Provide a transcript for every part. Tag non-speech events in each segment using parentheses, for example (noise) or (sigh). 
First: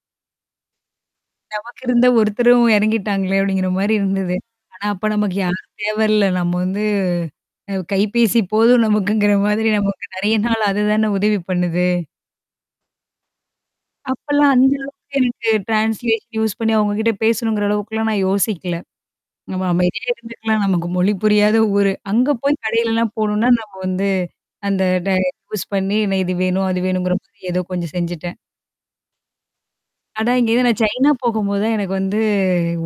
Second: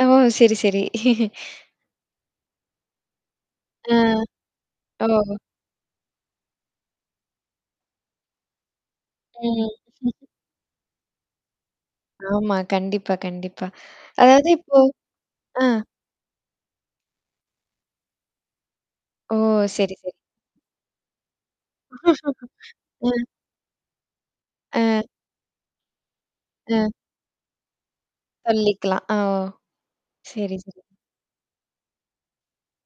ஓ! சரி, சரி. (chuckles) "நமக்கு இருந்த ஒருத்தரும் எறங்கிட்டாங்களே!" அப்படிங்கிற அ. மாரி இருந்தது. ஆனா அப்ப நமக்கு ஓ. யாருமே வரல. நம்ம வந்து அ கைபேசி போதும் நமக்குங்கிற மாதிரி ம். நமக்கு (chuckles) நெறைய நாள் அது தான உதவி பண்ணுது. ஆமா. கண்டிப்பா, கண்டிப்பா. அதாவது அப்பல்லாம் அந்த இப்போ அளவுக்கு எனக்கு அ. ட்ரான்ஸ்லேஷன் யூஸ் பண்ணி அவங்ககிட்ட பேசணுங்கிற அளவுக்கல்லாம் நான் யோசிக்கல. ஓ! நம்ம சரி, அமைதியா சரி. இருந்துக்கலாம். நமக்கு மொழி புரியாத ஊரு. அங்க (laughs) போய் அ. கடையிலலாம் போணும்ன்னா நம்ம வந்து, அந்த அ. ட யூஸ் பண்ணி என்ன இது வேணும், அது அ. வேணும்ங்கிற மாரி ஏதோ கொஞ்சம் செஞ்சுட்டேன். சொல்லிக்கலாம். அ. ஓ. ஆனா சரி, இங்கேருந்து நான் சரி. சைனா போகும்போது தான் எனக்கு வந்து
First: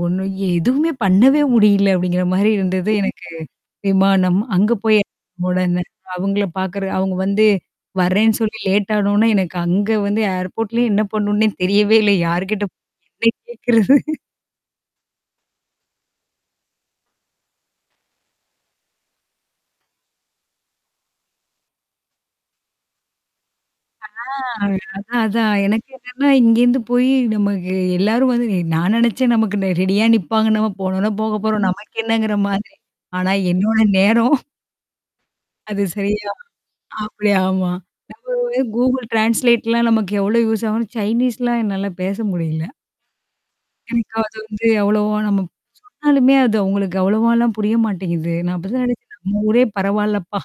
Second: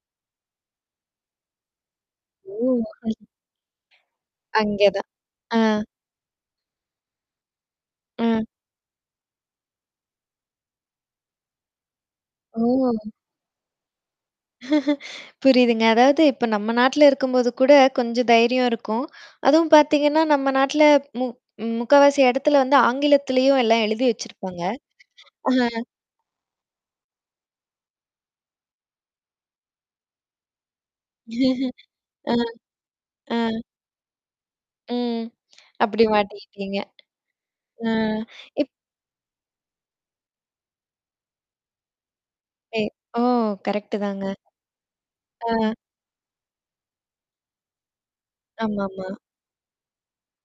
ஒண்ணும், "எதுவுமே பண்ணவே முடியல." அப்படிங்கிற மாரி ஓ. இருந்தது (unintelligible) எனக்கு விமானம். அங்க போயி அங்கதான். அ. உடன அவுங்கள பார்க்கறது அவுங்க வந்து வரேன்னு அ. சொல்லி லேட் ஆன ஒன்ன, எனக்கு அங்க வந்து ஏர்போர்ட்லயே என்ன பண்ணனுன்னே தெரியவே இல்ல. யார்கிட்ட ஓ. போய் என்ன கேட்கறது. (laughs) புரியுதுங்க. அதாவது இப்ப நம்ம நாட்ல இருக்கும்போது கூட கொஞ்சம் தைரியம் இருக்கும். அதுவும் பார்த்தீங்கன்னா, நம்ம நாட்ல மு முக்கவாசி இடத்துல வந்து ஆங்கிலத்திலயும் எல்லாம் எழுதி ஆ வச்சிருப்பாங்க. அதான், அதான். அஹ. எனக்கு என்னன்னா இங்கேருந்து போயி நமக்கு எல்லாரும் வந்து எ நான் நெனச்சேன் நமக்கு நே ரெடியா நிப்பாங்க. நம்ம போனோன்ன போக போறோம். (chuckles) நமக்கு அ. என்னங்கிற மாதிரி. ஆனா ம். என்னோட நேரம் ம். அது அப்படி சரியா மாட்டிக்கிட்டீங்க. அப்படி ஆமா. அ நம்ம இப் (unintelligible) கூகுள் ட்ரான்ஸ்லேட்லாம் நமக்கு எவ்வளோ யூஸ் ஆகும்ன்னு சைனீஸ்லாம் என்னால பேச முடியல. எ ஓ! கரெக்ட்டு எனக்கு தாங்க. அது வந்து அவ்வளவா நம்ம அ. சொன்னாலுமே அது அவங்களுக்கு அவ்வளவாலாம் புரிய மாட்டேங்குது. நான் அப்பதான் ஆமாமா. நெனச்சேன் நம்ம ஊரே பரவால்லப்பா.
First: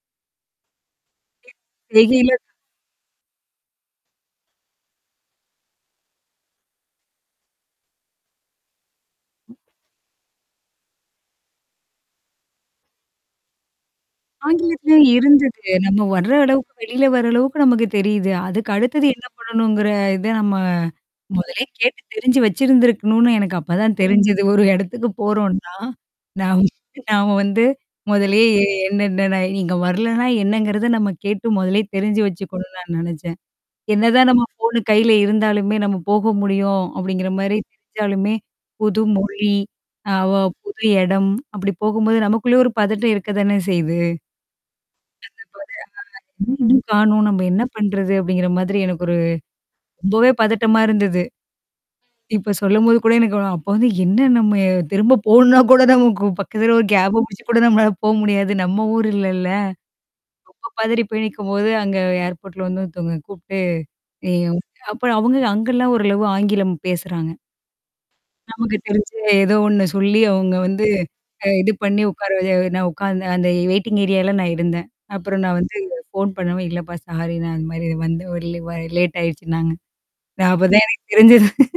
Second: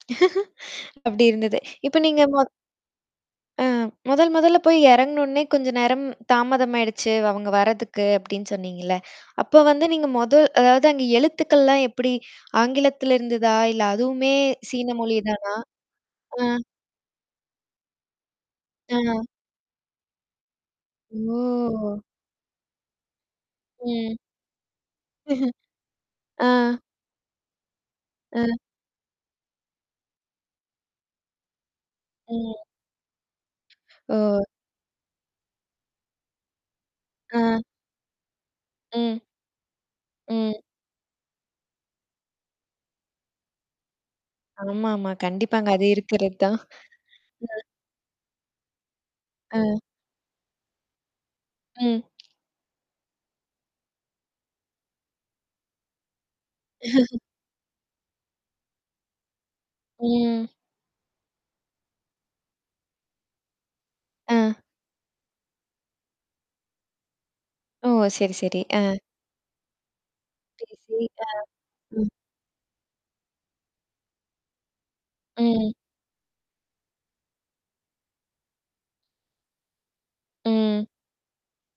(laughs) அப்படி (unintelligible) இருந்தது. இப்ப நீங்க வெளில ம அ மொதல் மொதல்ல போய் எறங்குனோன்னே, "கொஞ்ச நேரம் தாமதமாயிடுச்சு அவுங்க வரதுக்கு." அப்படின்னு சொன்னீங்கல்ல. அப்ப வந்து நீங்க மொதல் அதாவது அங்க எழுத்துக்கள்லாம் எப்படி ஆங்கிலத்துல இருந்ததா? இல்ல அதுவுமே சீன ஆங்கிலத்திலயும் மொழி தானா? இருந்தது. நம்ம வர்ற அ. அளவுக்கு வெளியில வர அளவுக்கு நமக்கு தெரியுது. அதுக்கு அடுத்தது அ. என்ன பண்ணணுங்கிற இத நம்ம முதல்லே ஓ. கேட்டு தெரிஞ்சு வச்சிருந்திருக்கணும்ன்னு எனக்கு அப்பதான் ம். தெரிஞ்சது. ஒரு இடத்துக்கு (chuckles) போறோம்ன்னா, நாம் அ. நாம வந்து முதல்லயே அ. எ என்னன்ன, நா நீங்க வரலன்னா என்னங்கிறத நம்ம கேட்டு மொதல்லே தெரிஞ்சு ம். வச்சுக்கணும்ன்னு நான் நெனச்சேன். ஓ. என்னதான் நம்ம ஃபோனு கையில இருந்தாலுமே, நம்ம போக முடியும் அப்படிங்கிற மாரி அ. தெரிஞ்சாலுமே, ம். புதுமொழி, ஆவா ம். புது இடம் அப்படி போகும்போது நமக்குள்ள ஒரு பதட்டம் இருக்க தான செய்யுது. ஆமாமா. கண்டிப்பாங்க. அது இருக்கிறது (unintelligible) "என்ன தான். இன்னும் காணோம்? நம்ப அ. என்ன பண்றது?" அப்படிங்கிற மாதிரி எனக்கு ஒரு அ. ரொம்பவே பதட்டமா இருந்தது. ம். இப்ப சொல்லும்போது கூட எனக்கு (unintelligible) அப்ப வந்து என்ன நம்ம திரும்ப போணும்ன்னா கூட நமக்கு பக்கத்துல ஒரு கேப (chuckles) புடிச்சு கூட நம்மளால போக முடியாது. நம்ம ஊர் இல்லல்ல. ம். ரொம்ப பதரி போய் நிக்கும்போது, அங்க ஏர்போர்ட்ல வந்து ஒருத்தவங்க கூப்புட்டு ஏய் அ. (unintelligible) அப்ப அவங்க அங்கல்லாம் ஓரளவு ஆங்கிலம் பேசுறாங்க. ஓ! சரி, சரி. நமக்கு அ. தெரிஞ்ச ஏதோ ஒண்ணு சொல்லி அவுங்க சரி, வந்து, சரி. அ. அ இது பண்ணி ம். உட்கார வ நான் உட்காந்தேன். அந்த வெயிட்டிங் ஏரியால்ல நான் இருந்தேன். அப்புறம் நான் ம். வந்து ஃபோன் பண்ணுவும், இல்லப்பா சாரி நான் இந்த மாரி வந்த வழில வ லேட் ஆயடுச்சுன்னாங்க. நான் அப்ப ம். தான் எனக்கு தெரிஞ்சது